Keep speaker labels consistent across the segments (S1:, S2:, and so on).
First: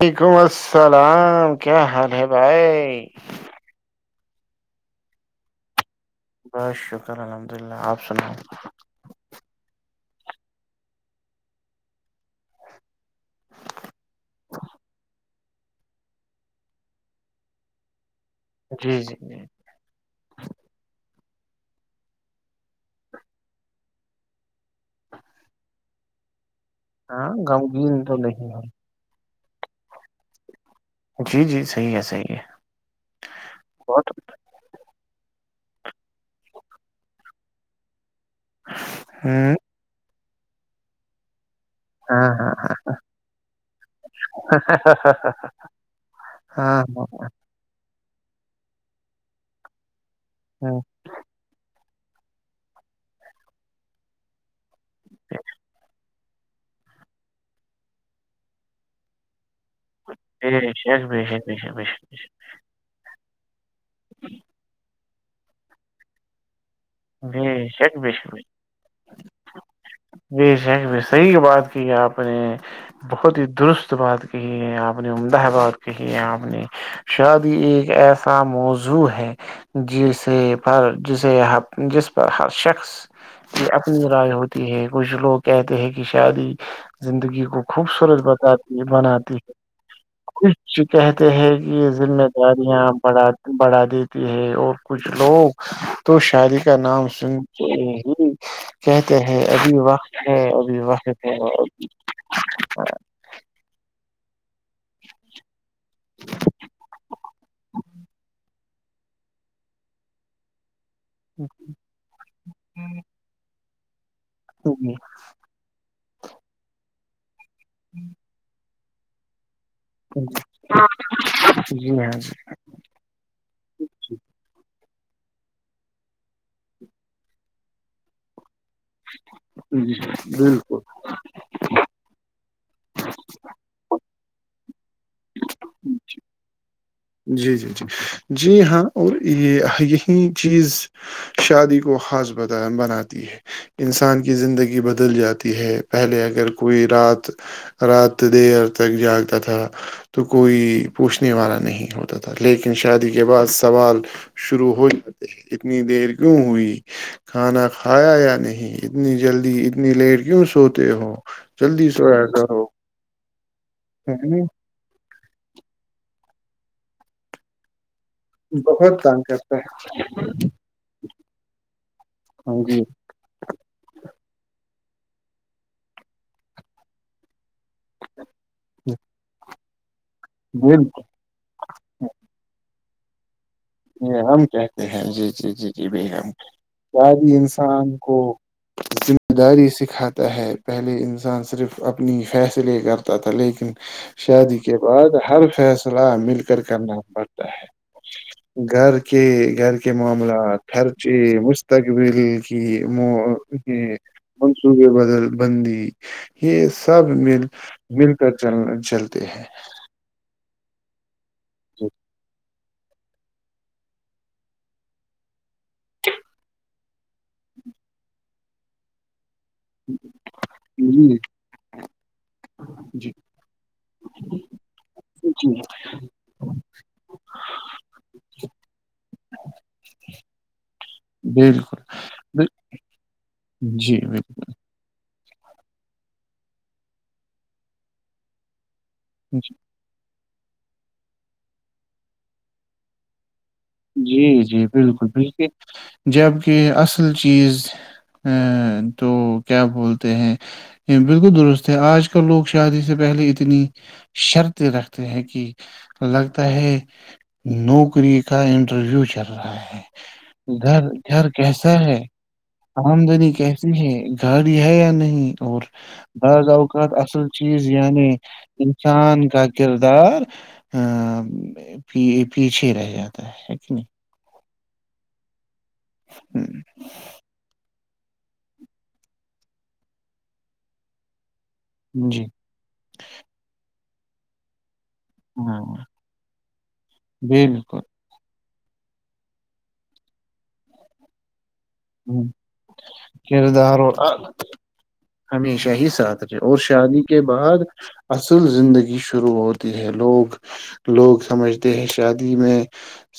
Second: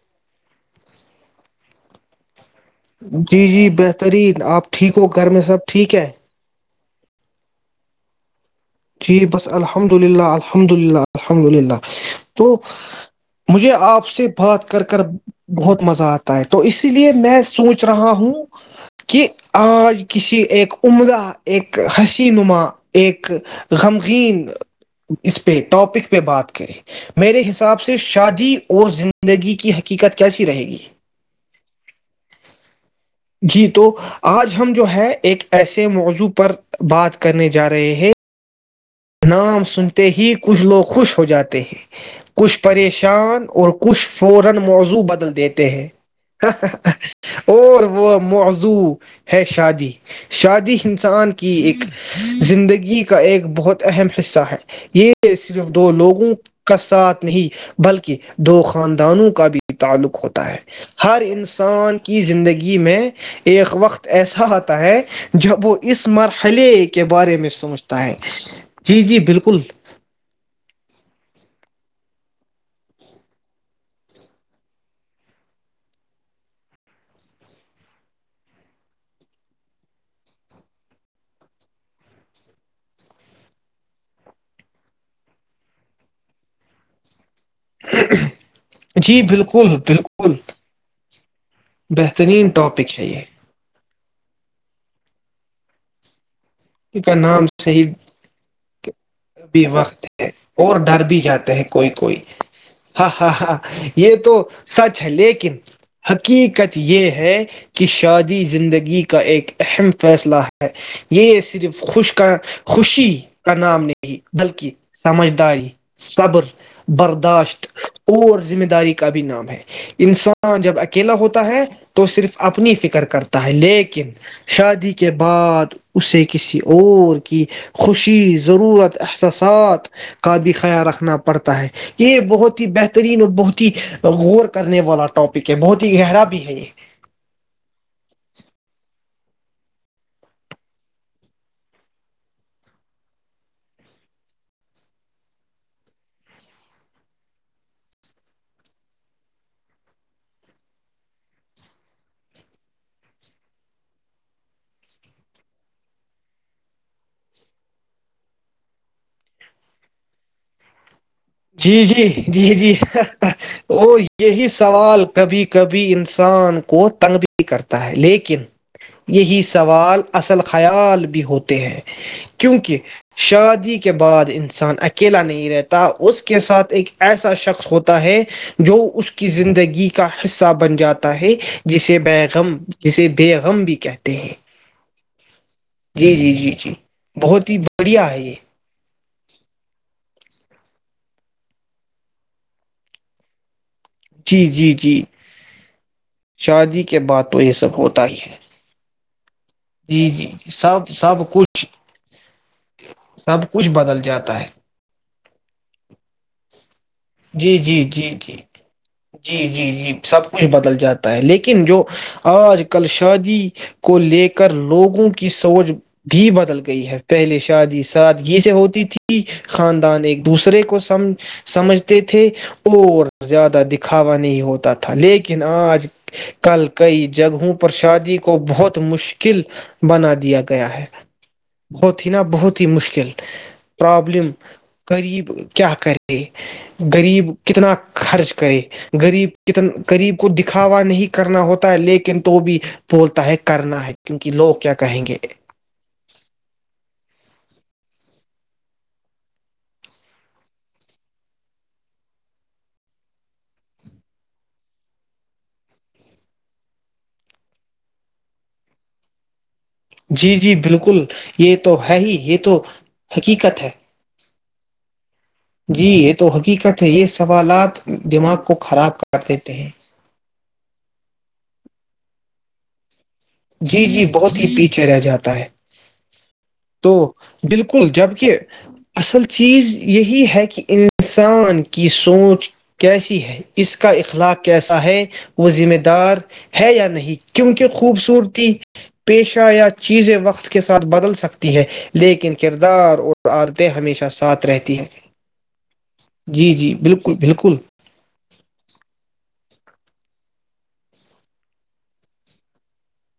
S1: وعلیکم السلام کیا حال ہے بھائی
S2: جی جی بہترین آپ ٹھیک ہو گھر میں سب ٹھیک ہے
S1: بہست شکر الحمد للہ آپ سناؤ
S2: جی بس الحمد للہ الحمد للہ الحمد للہ تو مجھے آپ سے بات کر کر بہت مزہ آتا ہے تو اسی لیے میں سوچ رہا ہوں
S1: جی جی
S2: کہ
S1: جی
S2: آج کسی ایک عمدہ ایک ہسی نما ایک غمگین اس پہ ٹاپک پہ بات کری
S1: ہاں
S2: میرے حساب سے
S1: غمگین تو نہیں
S2: شادی
S1: ہے
S2: اور زندہی زندگی کی حقیقت کیسی رہے گی
S1: جی جی صحیح ہے صحیح ہے
S2: جی تو
S1: بہت
S2: آج ہم جو ہے ایک ایسے موضوع پر بات کرنے جا رہے ہیں
S1: ہوں
S2: نام سنتے ہی کچھ لوگ خوش ہو جاتے
S1: ہاں ہاں
S2: کچھ پریشان کر دیتے ہیں
S1: ہاں ہاں
S2: اور [unintelligible] وہ موضوع ہے شادی شادی
S1: ہاں
S2: ہسان کی ایک زندگی کا ایک بہت اہم حصہ ہیں یہ صرف دو لوگوں کا ساتھ نہیں بلکہ دو خاندانوں کا بھی تعلق ہوتا ہے
S1: بے شک
S2: ہر
S1: بے شک بے شک بے
S2: انسان
S1: شک
S2: کی زندگی میں ایک وقت ایسا آتا ہے کہ ج وہ اس مرحلے کے بارے میں
S1: بے شک
S2: سمجھتا
S1: بے
S2: ہے
S1: شک
S2: جی جی بالکل
S1: جی شیخ صحیح بات کی ہے آپ نے بہت ہی درست بات کہی ہے آپ نے عمدہ بات کہی ہے آپ نے شادی ایک ایسا موضوع ہے جسے پر جسے جس پر ہر شخص یہ اپنی رائے ہوتی ہے کچھ لوگ کہتے ہیں کہ شادی زندگی کو خوبصورت بتاتی ہے
S2: جی
S1: بناتی ہے
S2: بالکل بالکل
S1: خش کہتے ہیں کہ یہ ذمہ
S2: بہترین
S1: داریاں
S2: ٹاپک ہے
S1: بڑ
S2: یہ
S1: بڑھا دی ہے اور کچھ لوگ تو شاعری کا نام سن کے ہی کہتے ہیں
S2: بھی
S1: ابھی وقت ہے ابھی
S2: اور ڈر
S1: وقت
S2: بھی
S1: ہے
S2: جاتے ہیں کوئی کوئی ہاں ہاں ہاں یہ تو سچ ہے لیکن حقیقت یہ ہے کہ شادی زندگی کا ایک اہم فیصلہ ہے یہ صرف خوش کر خوشی کا نام نہیں بلکہ سمجھداری صبر برداشت اور ذمہ داری کا بھی نام ہے انسان جب اکیلا ہوتا ہے
S1: جی
S2: تو
S1: ہاں
S2: صرف اپنی فکر کرتا ہے لیکن شادی کے کے بعد اسے کسی اور کی خوشی ضرورت احساسات
S1: جی جی
S2: کا بھی
S1: بالکل
S2: خیال رکھنا پڑتا ہے یہ بہت ہی بہترین اور بہت ہی غور کرنے والا ٹاپک ہے بہت ہی گہرا بھی ہے یہ
S1: جی جی جی جی ہاں اور یہ یہی چیز شادی کو خاص بتا بناتی ہے انسان کی زندگی بدل جاتی ہے پہلے اگر کوئی رات رات دیر تک جاگتا تھا تو کوئی پوچھنے والا نہیں [unintelligible] ہوتا تھا لیکن شادی کے بعد سوال شروع ہو جاتے ہیں اتنی دیر کیوں ہوئی کھانا کھایا یا نہیں اتنی جلدی اتنی لیٹ کیوں سوتے ہو
S2: جی
S1: جلدی
S2: جی
S1: سویا
S2: جی
S1: کرو،
S2: جی ا [unintelligible] اور
S1: کہنا
S2: یہی سوال کبھی کبھی انسان کو تنگ بھی کرتا ہے لیکن
S1: بہت تنگ
S2: یہی
S1: کرتا ہے۔
S2: سوال اصل خیال بھی ہوتے ہیں
S1: ہاں
S2: کیونکہ
S1: جی،
S2: شادی کے بعد انسان اچھا کھیلا نہیں رہتا اس کے ساتھ ایک ایسا شخص ہوتا ہے جو اس کی زندگی کا حصہ بن
S1: بول
S2: جاتا ہے جسے بیگم کسی بھی کہتے
S1: ج
S2: ہیں
S1: ہم کہتے ہیں جی جی جی جی ب ہم
S2: جی جی
S1: پیاری
S2: بہت ہی
S1: انسان
S2: بڑھیا
S1: کو
S2: ہے یہ
S1: بتداری سکھاتا ہے پہلے انسان صرف اپنی فیصلے کرتا تھا لیکن
S2: جی
S1: شادی
S2: جی
S1: کے
S2: جی
S1: بعد ہر فیصلہ مل کر
S2: شادی کے
S1: کرنا
S2: بعد تو
S1: پڑتا
S2: یہ
S1: ہے
S2: سب ہوتا ہی ہے
S1: ب کہ [unintelligible] یار کے
S2: جی جی
S1: معاملہ
S2: جی سب سب
S1: خرچی
S2: کچھ
S1: مستقبل کی م
S2: سب کچھ بدل جاتا ہے
S1: منصوبے بدل بندی یہ سب مل
S2: جی جی جی
S1: مل کر
S2: جی
S1: چل چلتے ہیں
S2: جی جی جی سب کچھ بدل ج جاتا ہے لیکن ن جو آوج [unintelligible] کل شادی کو لے کر لوگوں کی س سوچ بھی بدل گئی ہے پہلے شادی ساد یہ سے ہوتی تھی خاندان ایک دوسرے کو سمج
S1: جی جی
S2: سمجھ تھے اور
S1: جی
S2: زیادہ دکھاوا نہیں ہوتا تھا تھا لیکن آج کل کئی جگہوں پر شادی کو بہت مشکل بنا دیا گیا ہے
S1: بالکل
S2: بہت ہی نا بہت ہی مشکل
S1: جی
S2: پرابلم
S1: بالکل
S2: غریب کیا کرے غریب کتنا خرچ کرے غریب کتنا قغریب کو دکھاوا نہیں کرنا ہوتا ہے لیکن تو بھی بولتا ہے کرنا ہے
S1: جی
S2: کیونکہ لوگ
S1: جی
S2: کیا کہیں
S1: بالکل
S2: گے
S1: بالک جبک اصل چیز ا تو کیا بولتے ہیں بالکل درست ہے آج کل لوگ شادی سے پہلے اتنی شرطیں رکھتے ہیں کہ لگتا ہے نوکری اس کا انٹرویو چل رہا ہے
S2: جی جی
S1: گھر
S2: بالکل
S1: گھر
S2: یہ تو
S1: کیسا
S2: ہے ہی یہ تو
S1: آمدنی
S2: حقیقت ہے
S1: کیسی گاڑی ہے یا نہیں اور
S2: جی یہ تو
S1: بعض
S2: حقیقت ہے
S1: اوقات
S2: یہ
S1: اصل چیز
S2: سوالات
S1: یعنی
S2: دماغ کو خراب کر
S1: انسان کا
S2: دیتے ہیں
S1: کردار پ پیچھے رہ جات
S2: جی جی بہت ہی پیچھے چریا جاتا ہے
S1: ہوں،
S2: تو دل کل جبکہ اصل چیز یہی ہے کہ انسان کی
S1: جی
S2: سوچ کیسی ہے اس کا اخلاق کیسا ہے وہ
S1: ہاں
S2: ذمہ دار ہے یا نہیں کیونکہ
S1: بالکل
S2: خوبصورتی پیشہ یا چیزیں وقت کے ساتھ بدل سکتی ہے
S1: ہ
S2: لیکن کردار اور عادتیں
S1: کردار اور
S2: ہمیشہ ساتھ رہتی ہے
S1: ہمیشہ ہی ساتھ رہے
S2: جی
S1: اور
S2: جی
S1: شادی
S2: بالکل
S1: کے
S2: بالکل
S1: بعد اصل زندگی شروع ہو ہے لوگ لوگ سمجھتے ہیں شادی میں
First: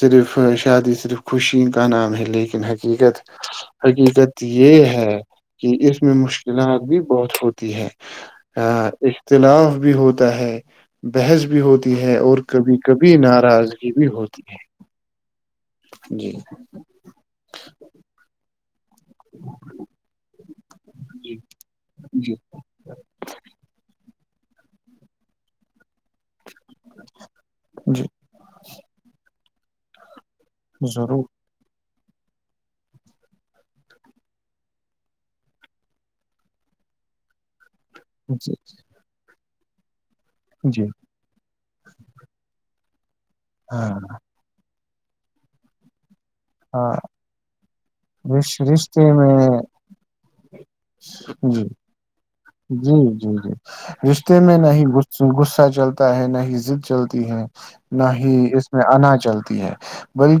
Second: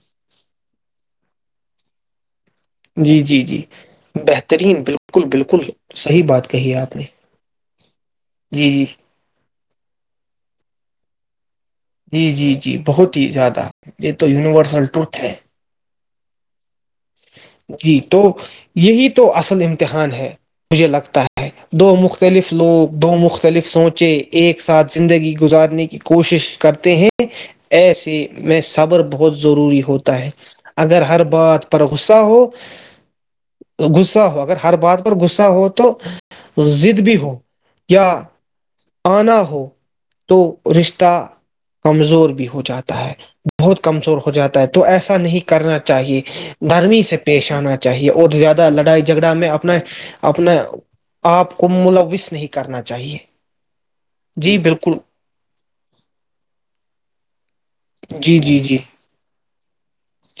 S1: صرف شادی صرف خوشی کا نام ہے لیکن کن حقیقت
S2: جی جی جی
S1: حقیقت
S2: بہترین
S1: یہ ہے
S2: بالکل بالکل
S1: کہ اس میں
S2: صحیح بات کہی ہے
S1: مشکلات
S2: آپ
S1: بھی
S2: نے
S1: بہت ہوتی تی ہے
S2: جی جی
S1: ہاں است نام بھی ہوتا ہے بحث بھی ہوتی ہے
S2: جی
S1: اور
S2: جی جی
S1: کبھی کبھی
S2: بہت ہی زیادہ
S1: ناراضگی بھی
S2: یہ تو
S1: ہوتی ہے
S2: یونیورسل ٹروتھ ہے
S1: جی
S2: جی تو یہی تو اصل امتحان ہے مجھے لگتا
S1: جی
S2: ہے دو
S1: جی
S2: مختلف لوگ دو مختلف سوچے ایک ساتھ زندگی گزارنے کی کوشش کرتے ہیں
S1: جی
S2: ایسے میں صبر بہت ضروری ہ ہوتا ہے اگر ہر
S1: ضرور
S2: بات غصہ ہو غصہ ہو اگر ہر بات پر غصہ ہو تو د بھی ہو
S1: اچھا اچھا
S2: آان ہو تو رشتہ کمزور بھی ہو جاتا ہے بہت
S1: ہاں
S2: کمزور ہو جاتا ہے تو ایسا نہیں کرنا چاہیے
S1: ہاں
S2: گھرمی سے پیش آنا چاہیے اور
S1: رش-
S2: زیادہ لڑائی
S1: رشتے
S2: جھگڑا میں اپنا اپنا آپ کو ملوث نہیں کرنا
S1: جی
S2: چاہیے
S1: جی جی رشتے میں
S2: جی
S1: نہ ہی
S2: بالکل
S1: غصہ چلتا ہے نہ ہی ضد چلتی ہے نہ ہی
S2: جی جی
S1: اس
S2: جی
S1: میں اناجل ہے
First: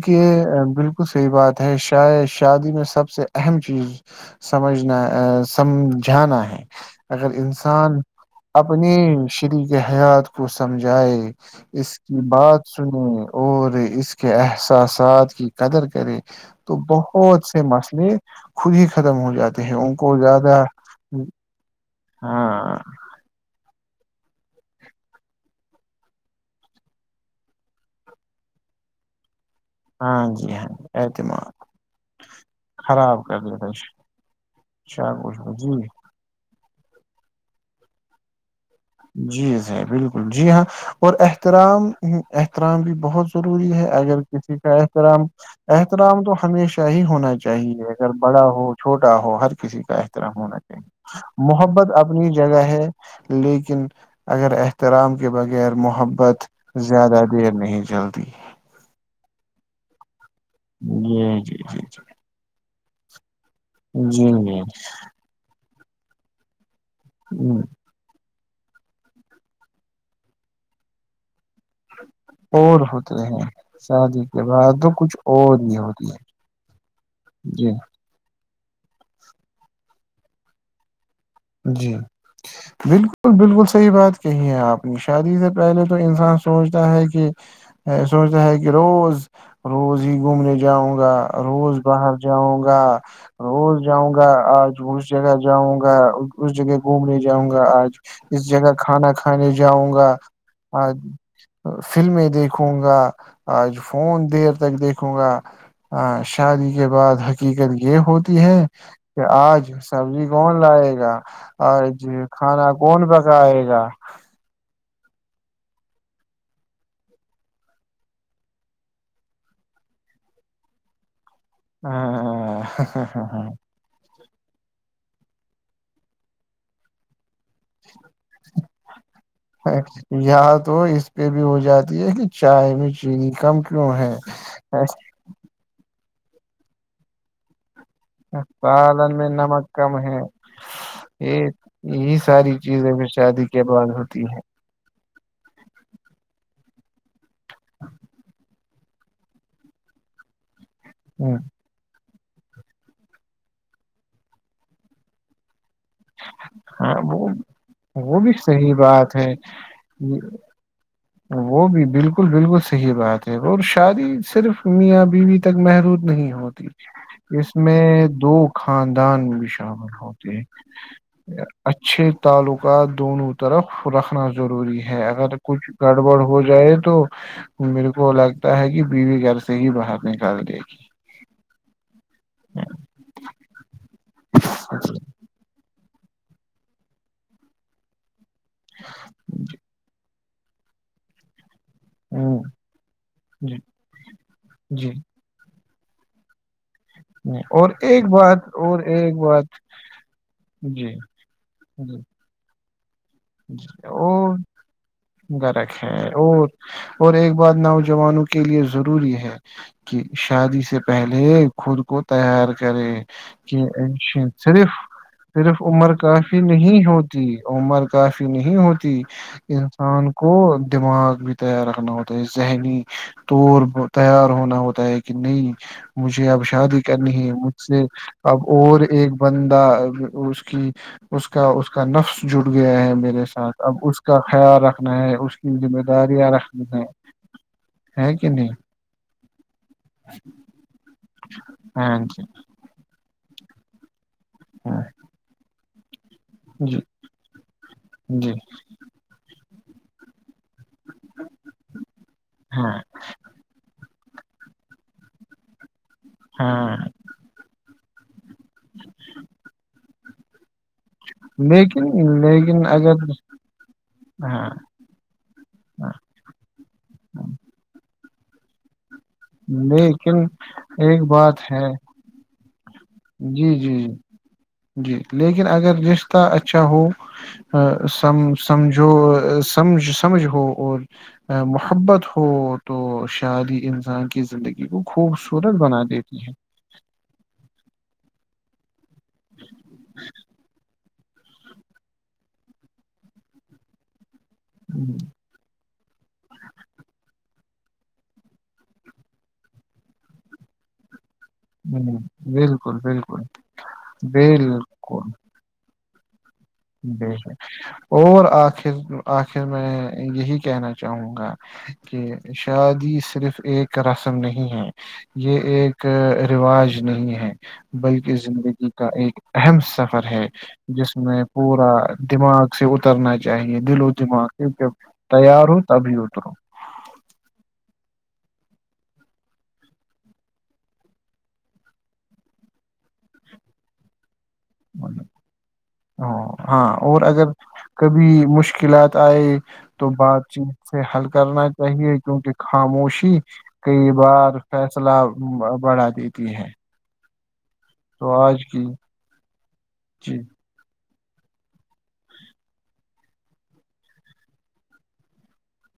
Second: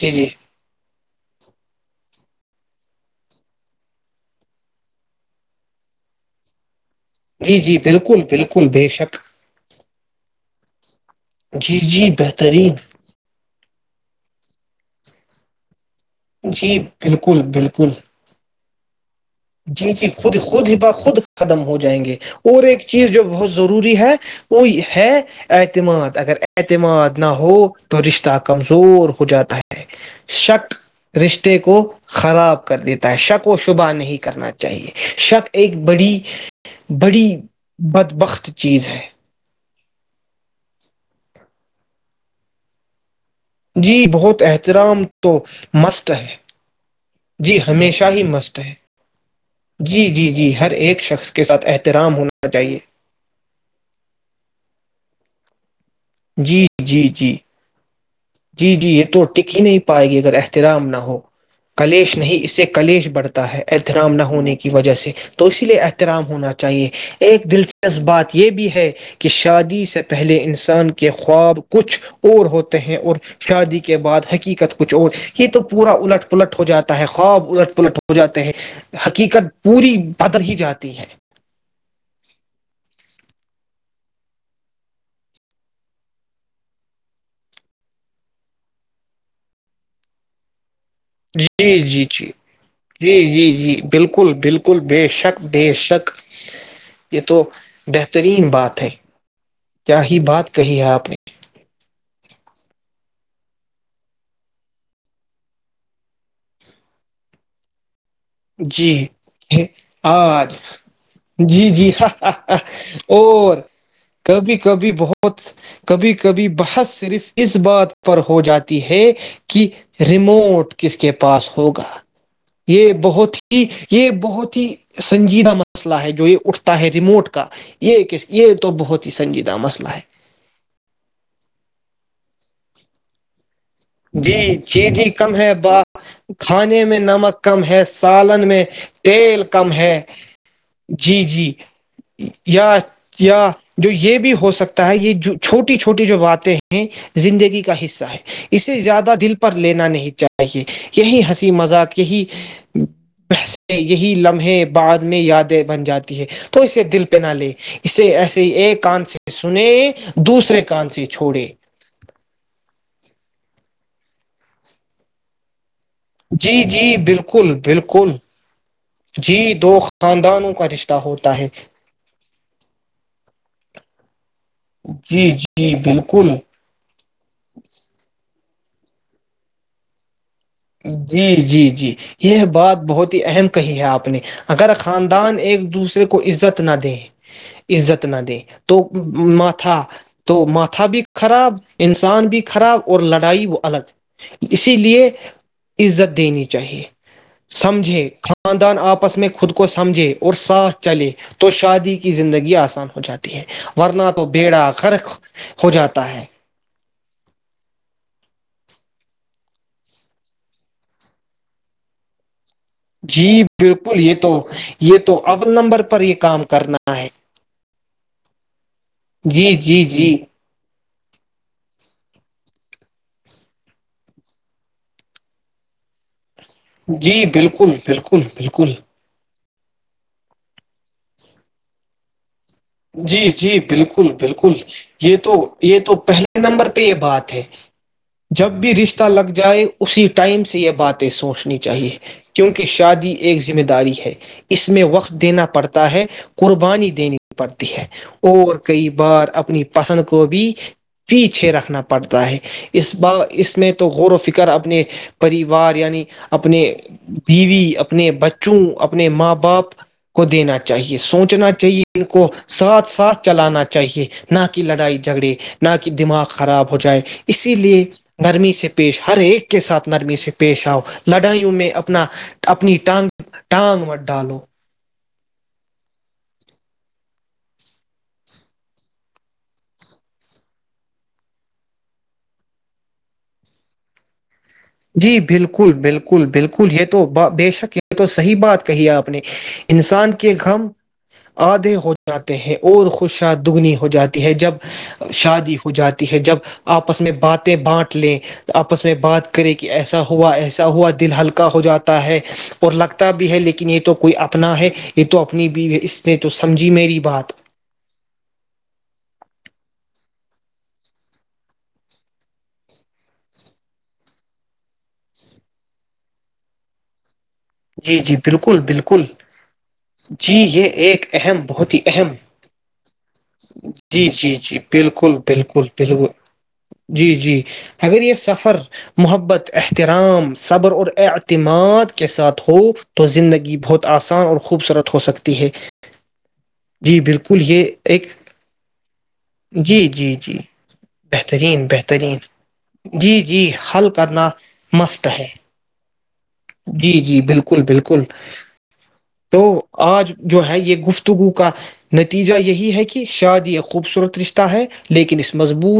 S2: جی جی
S1: بالک بالکل صحیح بات ہے شاید شادی میں سب سے اہم چیز سمجھنا سمجھانا ہے اگر
S2: جی جی
S1: انسان
S2: بالکل بالکل بے شک
S1: اپنی شریک حیات کو جائے
S2: جی
S1: اس
S2: جی
S1: کی بات
S2: بہترین
S1: سنے اور اس کے احس ساتھ کی قدر کرے تو
S2: جی بالکل
S1: بہت سے
S2: بالکل
S1: مسئلے خودی
S2: جی جی خود خود با خود ختم ہو جائے جائیں گے اور
S1: ہاں
S2: ایک چیز جو بہت ضروری ہے وہ ہے اعتماد اگر اعتماد نہ ہو تو رشتہ کمزور ہو جاتا ہے
S1: ہاں جی ہاں
S2: شک
S1: جی اعتماد
S2: رشتے کو خراب کر دیتا ہے
S1: خراب کر
S2: شک و
S1: دیتا
S2: شبہ نہیں کرنا چاہیے
S1: شاہ کچھ
S2: شک ایک
S1: جی
S2: بڑی بڑی بدبخت چیز ہے
S1: جی سر بالکل جی ہاں اور احترام احترام بھی بہت ضروری ہے
S2: جی
S1: اگر
S2: بہت
S1: کسی کا احترام
S2: تو مست
S1: احترام تو
S2: ہے
S1: ہمیشہ ہی ہونا
S2: جی
S1: چاہیے
S2: ہمیشہ
S1: اگر
S2: ہی
S1: بڑا
S2: مست
S1: ہو
S2: ہے
S1: چھوٹا ہو ہر کسی کا
S2: جی جی
S1: احترام
S2: جی
S1: ہونا
S2: ہر
S1: چاہیے
S2: ایک شخص کے ساتھ
S1: محبت
S2: احترام
S1: اپنی
S2: ہونا
S1: جگہ
S2: چاہیے
S1: ہے لیکن اگر احترام کے بغیر مح محبت
S2: جی جی
S1: زیادہ
S2: جی
S1: دیر نہیں چلتی
S2: جی جی یہ تو ٹکی نہیں پائے گی اگر رام نہ ہو
S1: جی جی جی جی
S2: کلیش نہیں اس سے کلیش بڑتے ہے ایتھرام نہ
S1: جی
S2: ہونے کی وجہ سے تو اسی لیے ایتھ احترام ہونا چاہیے ایک
S1: جی
S2: دلچسپ بات یہ بھی ہے کہ شادی سے پہلے انسان کے خواب کچھ اور ہوتے ہیں اور شادی کے بعد حقیقت کچھ اور یہ تو پورا الٹ پلٹ ہو جاتا ہے خواب
S1: جی
S2: الٹ پلٹ ہو جاتا ہیں حقیقت پوری پدر ہی جاتی ہے
S1: جی بالکل بالکل صحیح بات کہی ہے آپ نے شادی سے پہلے تو انسان سوچتا ہے کہ سوچتا ہے کہ روز روز ہی گھومنے جاؤں گا
S2: جی
S1: روز
S2: جی
S1: باہر
S2: جی
S1: جاؤں گا
S2: جی جی جی
S1: روز جاؤں گا
S2: بالکل
S1: آج
S2: بالکل بے
S1: اس جگہ
S2: شک بے
S1: جاؤں گا
S2: شک
S1: اس جگہ گھومنے
S2: یہ تو
S1: جاؤں گا آج اس
S2: بہترین
S1: جگہ
S2: بات ہے
S1: کھانا کھانے جاؤں
S2: کیا
S1: گا
S2: ہی بات کہی ہے
S1: آج
S2: آپ نے
S1: فلمیں دیکھ دیکھوں گا آج فون دیر تک دیکھوں گا ا شادی کے بعد حقیقت یہ ہوتی ہے
S2: جی
S1: کہ آج سبزی
S2: آج
S1: کون لائے گا
S2: جی جی
S1: آج
S2: ہ
S1: کھانا کون
S2: اور
S1: پکائے گا
S2: کبھی کبھی بہت کبھی کبھی بحث صرف اس بات پر ہو جاتی ہے کہ ریموٹ کس کے پاس پاس ہوگا یہ ہو تھی یہ [unintelligible] بہت ہی سنجیدہ مسئلہ ہے جو یہ اٹھتا ہے ریموٹ کا یہ ک یہ تو بہت ہی سنجیدہ مسئلہ ہے
S1: یہاں تو اس پہ بھی ہو جاتی ہے کہ چائے میں چینی کم کیوں ہے
S2: جی چیید ہی کم ہے ب کھانے میں نمک کم ہے سالن میں
S1: سالن میں
S2: تیل کم
S1: نمک
S2: ہے جی
S1: یہ
S2: جی
S1: یہی ساری
S2: یا
S1: چیزیں بھی شادی کے بعد
S2: جو یہ
S1: ہوتی
S2: بھی ہو سکتا ہے یہ چھوٹی چھوٹی جو باتیں ہیں ہیں زندگی کا حصہ ہے یہ اسے زیادہ دل پر لینا نہیں چاہیے یہی
S1: ہے
S2: ہنسی مذاق یہی پسے یہی لمحے بعد میں یادیں بن جاتی ہے تو اسے
S1: ہاں
S2: دل
S1: وہ
S2: پہنا لے اسے
S1: وہ بھی
S2: ایسے
S1: صحیح
S2: ایک کان
S1: بات
S2: سے
S1: ہے
S2: سنے دوسرے کان سے چھوڑے
S1: وہ بھی بالکل بالکل صحیح بات اور شادی صرف میاں بیویں تک محرود نہیں
S2: جی
S1: ہوتی
S2: جی بالکل
S1: اس میں
S2: بالکل
S1: دو خاندان بھی
S2: جی دو
S1: شامل ہوتے
S2: خاندانوں کا رشتہ ہوتا
S1: ہیں
S2: ہے
S1: اچھے تعلقات دونوں طرف رکھنا ضروری ہے
S2: جی
S1: اگر کچھ
S2: جی
S1: گڑبڑ
S2: بالکل
S1: ہو جائے تو میرے کو لگتا ہے کہ بیوی گھر سے ہی باہر نہیں
S2: جی جی جی یہ بات بہت ہی اہم کہی ہے آپ نے اگر خاندان ایک دوسرے کو عزت نہ دیں عزت نہ دیں تو ما تھا تو ماتھا بھی خراب انسان بھی
S1: ہ
S2: خراب اور لڑائی
S1: جی
S2: وہ الگ اسی
S1: جی
S2: لیے عزت دینی چاہیے
S1: جی۔ اور ایک
S2: سمجھے
S1: بات
S2: خاندان
S1: اور ایک
S2: آپس میں خود
S1: بات
S2: کو سمجھے اور ساتھ
S1: جی
S2: چلے تو شادی
S1: جی
S2: کی زندگی آسان ہو جاتی ہے ورنہ تو
S1: اور
S2: بیڑا خر ہو
S1: غرق
S2: جاتا ہے
S1: اور اور ایک بات نوجوانوں کے لیے ضروری ہے کہ شادی سے پہلے خود کو تیار کرے
S2: جی
S1: کہ
S2: بالکل یہ تو
S1: صرف
S2: یہ تو اول
S1: صرف
S2: نمبر
S1: عمر
S2: پر یہ
S1: کافی
S2: کام
S1: نہیں
S2: کرنا ہے
S1: ہوتی عمر کافی نہیں ہوتی
S2: جی جی
S1: انسان
S2: جی
S1: کو دماغ بھی تیار رکھنا ہوتا ہے ذہنی طور تیار ہونا ہوتا ہے کہ نہیں مجھے اب شادی کرنی
S2: جی
S1: ہے مجھ
S2: بالکل
S1: سے
S2: بالکل
S1: اب
S2: بالکل
S1: اور ایک بند اس کی اس کا اس کا نفس جٹ
S2: جی جی بالکل بالکل
S1: خیال رکھنا ہے
S2: یہ تو
S1: اس کی
S2: یہ
S1: ذمہ
S2: تو
S1: داریاں
S2: پہلے
S1: رکھنی
S2: نمبر پہ
S1: ہے
S2: یہ بات ہے
S1: ہے کہ نہیں
S2: جب بھی رشتہ لگ جائے اسی ٹائم سے یہ باتیں سوچنی چاہیے
S1: ہاں جی
S2: کیونکہ شادی ایک ذمہ داری ہے اس
S1: ہاں
S2: میں وقت دینا پڑتا ہے
S1: جی
S2: قربانی دینے پڑتی ہے
S1: جی
S2: اور کئی بار اپنی پسند کووبی پیچھے رکھنا پڑتا ہے
S1: ہاں
S2: اس بار اس میں تو غور و فکر گ اپنے پریوار یعنی اپنے
S1: ہاں
S2: بیوی اپنے بچوں اپنے ماں باپ کو دینا چاہیے سوچنا
S1: لیکن
S2: چاہیے کو
S1: لیکن
S2: ساتھ
S1: اگر
S2: ساتھ چلانا چاہیے نہ
S1: ہاں
S2: کہ
S1: ہاں
S2: لڑائی جھگڑے نہ کہ دماغ خراب ہو جائے اسی لیے نرمی سے پیش ہر ایک کے ساتھ نرمی
S1: لیکن
S2: سے پیش آؤ
S1: ایک بات
S2: لڑائیوں
S1: ہے
S2: میں اپنا اپنی ٹانگ
S1: جی جی جی
S2: ٹانگ و ڈالو
S1: جی لیکن اگر رشتہ اچھا ہو سم سمجھو سمجھ سمجھ ہو اور محبت ہو تو شادی انسان کی زندگی کو
S2: جی
S1: خوبصورت
S2: بالکل
S1: بنا
S2: بالکل
S1: دیتی ہے
S2: بالکل یہ تو بے شک یہ تو صحی بات کہی آپ انسان کے گم آدھے ہو جاتے ہیں اور خوشیا دگنی ہو جاتی ہے جب شادی ہو جاتی ہے جب آپس میں بات بانٹ لیں تو آپس میں بعد کے کرے کہ ایسا ہوا ایسا ہوا دل ہلکا ہو جاتا ہے اور
S1: بالکل
S2: لگتا
S1: بالکل
S2: بھی ہے لیکن یہ تو کوئی اپنا ہے یہ تو اپنی بھی اس نے تو سمجھی میری
S1: جی ج
S2: بات
S1: اور آخر آخر میں یہی کہنا چاہوں گا کہ شادی صرف ایک رسم نہیں ہے یہ ایک رواج نہیں ہے
S2: جی جی
S1: بلکہ
S2: بالکل
S1: زندگی کا
S2: بالکل
S1: ایک اہم سفر ہے
S2: جی یہ
S1: جس
S2: ایک
S1: میں
S2: اہم
S1: پورا
S2: بہت ہی اہم
S1: دماغ سے اترنا چاہیے دل و
S2: جی
S1: دماغ
S2: جی جی
S1: کیکہ
S2: بالکل
S1: تیار ہو
S2: بالکل
S1: تبھی
S2: بالکل
S1: اتروں
S2: جی جی اگر یہ سفر محبت احترام صبر اور اعتماد کے ساتھ ہو ہو تو زندگی بہت آسان اور خوبصورت ہو سکتی ہے
S1: ہ ہاں
S2: جی
S1: اور اگر
S2: بالکل یہ ایک
S1: کبھی مشکلات آئے
S2: جی
S1: تو
S2: جی
S1: بات
S2: جی
S1: چیت سے حل کرنا
S2: بہترین
S1: چاہیے
S2: بہترین
S1: کیونکہ خاموشی
S2: جی جی حل
S1: کئی
S2: کرنا
S1: بار فیصلہ
S2: مسٹ ہے
S1: بڑھا دیتی ہے
S2: جی جی بالکل کل بالکل
S1: تو آج کی
S2: تو آج
S1: جی
S2: جو ہے یہ گفت گو کا نتیجہ یہی ہے کہ شاد خوبصورت رشتہ ہے لیکن اس مضبوط